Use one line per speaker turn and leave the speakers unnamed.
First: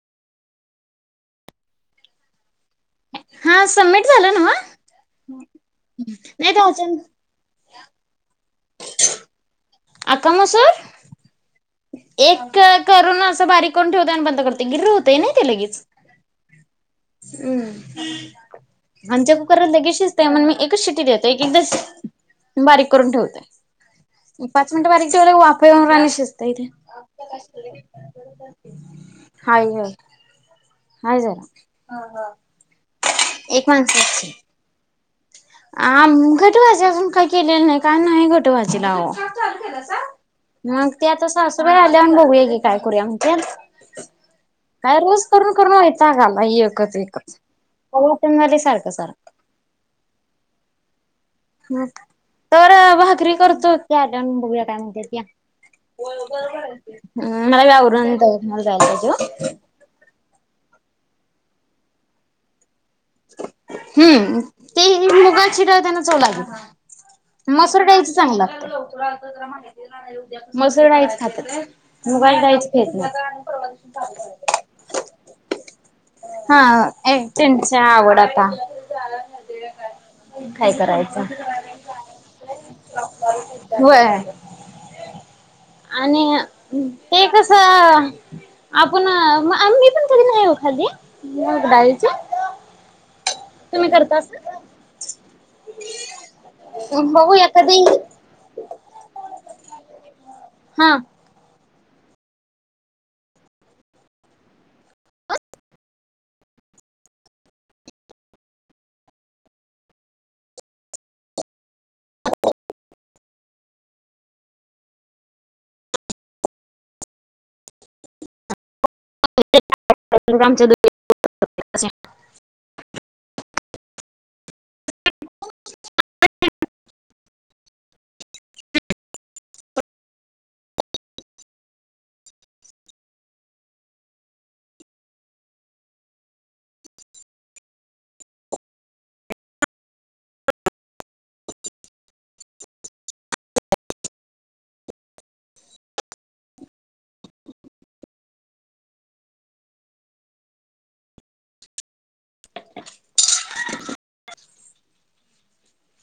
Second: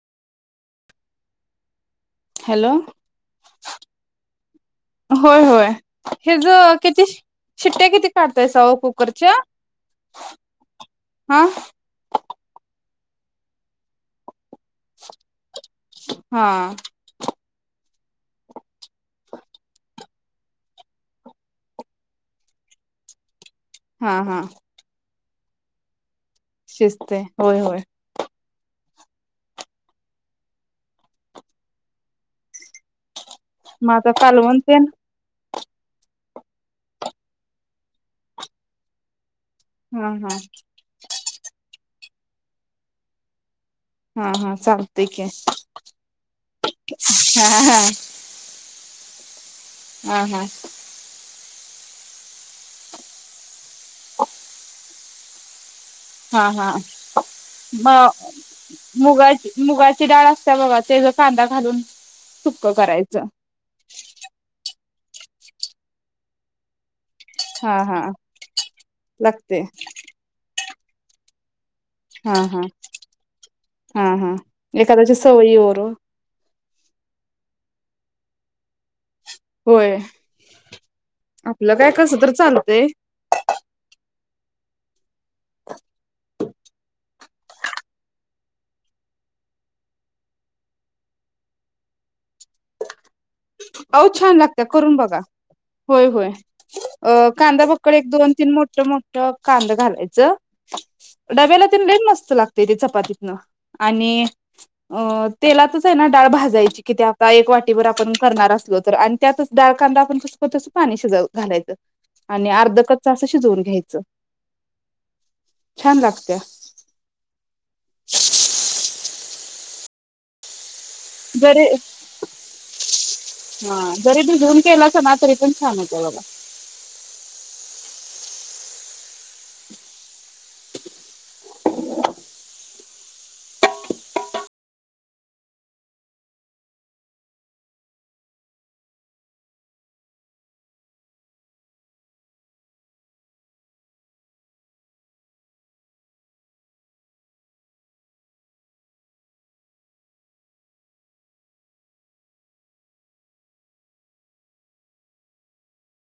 Hello
हा submit झालं नव्ह
होय होय हे ज
नाही तर
किती
अचानक
शिट्ट्या किती काढू ते सव कुकरच्या
आखां मसूर
हा
एक करून असं बारीक करुण ठेवता आणि बंद करतो. गिर्रं होते ना ते लगेच
हा
हम्म आमच्या कुकरन लगेच शिजतोय मण मी एकच शिटी देतो एक एकदा बारीक करून ठेवतोय
हा हा
पाच मिनट बारीक तेवढ वाफेवर शिज
शिजतय होय होय
हाय व्ह् हाय जरा एक
माझा
माणसाची.
कालवण सेम
आ घटभाजी अजून काही केलेलं नाही का नाही घटभाजीला आवो चालु केलसा,
हा हा
मग ते आता सासून आल्यावर बघूया की काय करूया म्हणत्या
हा हा
काय
चालतय की
रोज करून करून वैतागआला एकच एकच
हा हा
खाऊ वाटणा सारखं
हा हा
तर भाकरी करतो त्यान बघूया काय म्हणतात ते
हा हा म
दवाखान्याला जायला पाहिजे ओ.
मुगाची मुगाची डाळ असते बघा ते ज कांदा घालून सुप अ करायचं
हे हे मुगाची डाळयना त्यांना चव लागेल
हा
मसूर
हा
डाळीच चांगल लागतंय.
लागतय
मसूर डाळी च खातात.
हा हा हा हा एखाद्याच्या सवयीवर ओ
चेंज त्या आवड आता
होय
काय करायचं?
[inaudible] आपलं काय कसं तर चालतय
व्हय. आणि ते कसं आपण आ मी पण कधी नाही वो खाल्ली मुग डाळीचं.
ओ छान लागतिया करून बघा. होय होय
बघू
कांदा
एखादी
बकळ एक, दोन, तीन मोठ-मोठ कांदं घालायचं
हा
डब्याला तेन लई मस्त लागतय ते चपातीतनं आणि अ तेलातच आहे ना डाळ भाजायची किती आपला एक वाटीवर आपण करणार असलो तर आणि त्यातच डाळ कांदा आपण कस करतो तस पाणी शिजत घालायचं आणि अर्ध कच्च अस शिजवून घ्यायचं [inaudible] छान लागतया. [inaudible]
[unintelligible] रामचंद्
जरी, जरी भिजवून केलासा ना तरी पण छान होतोय बघा.
[inaudible]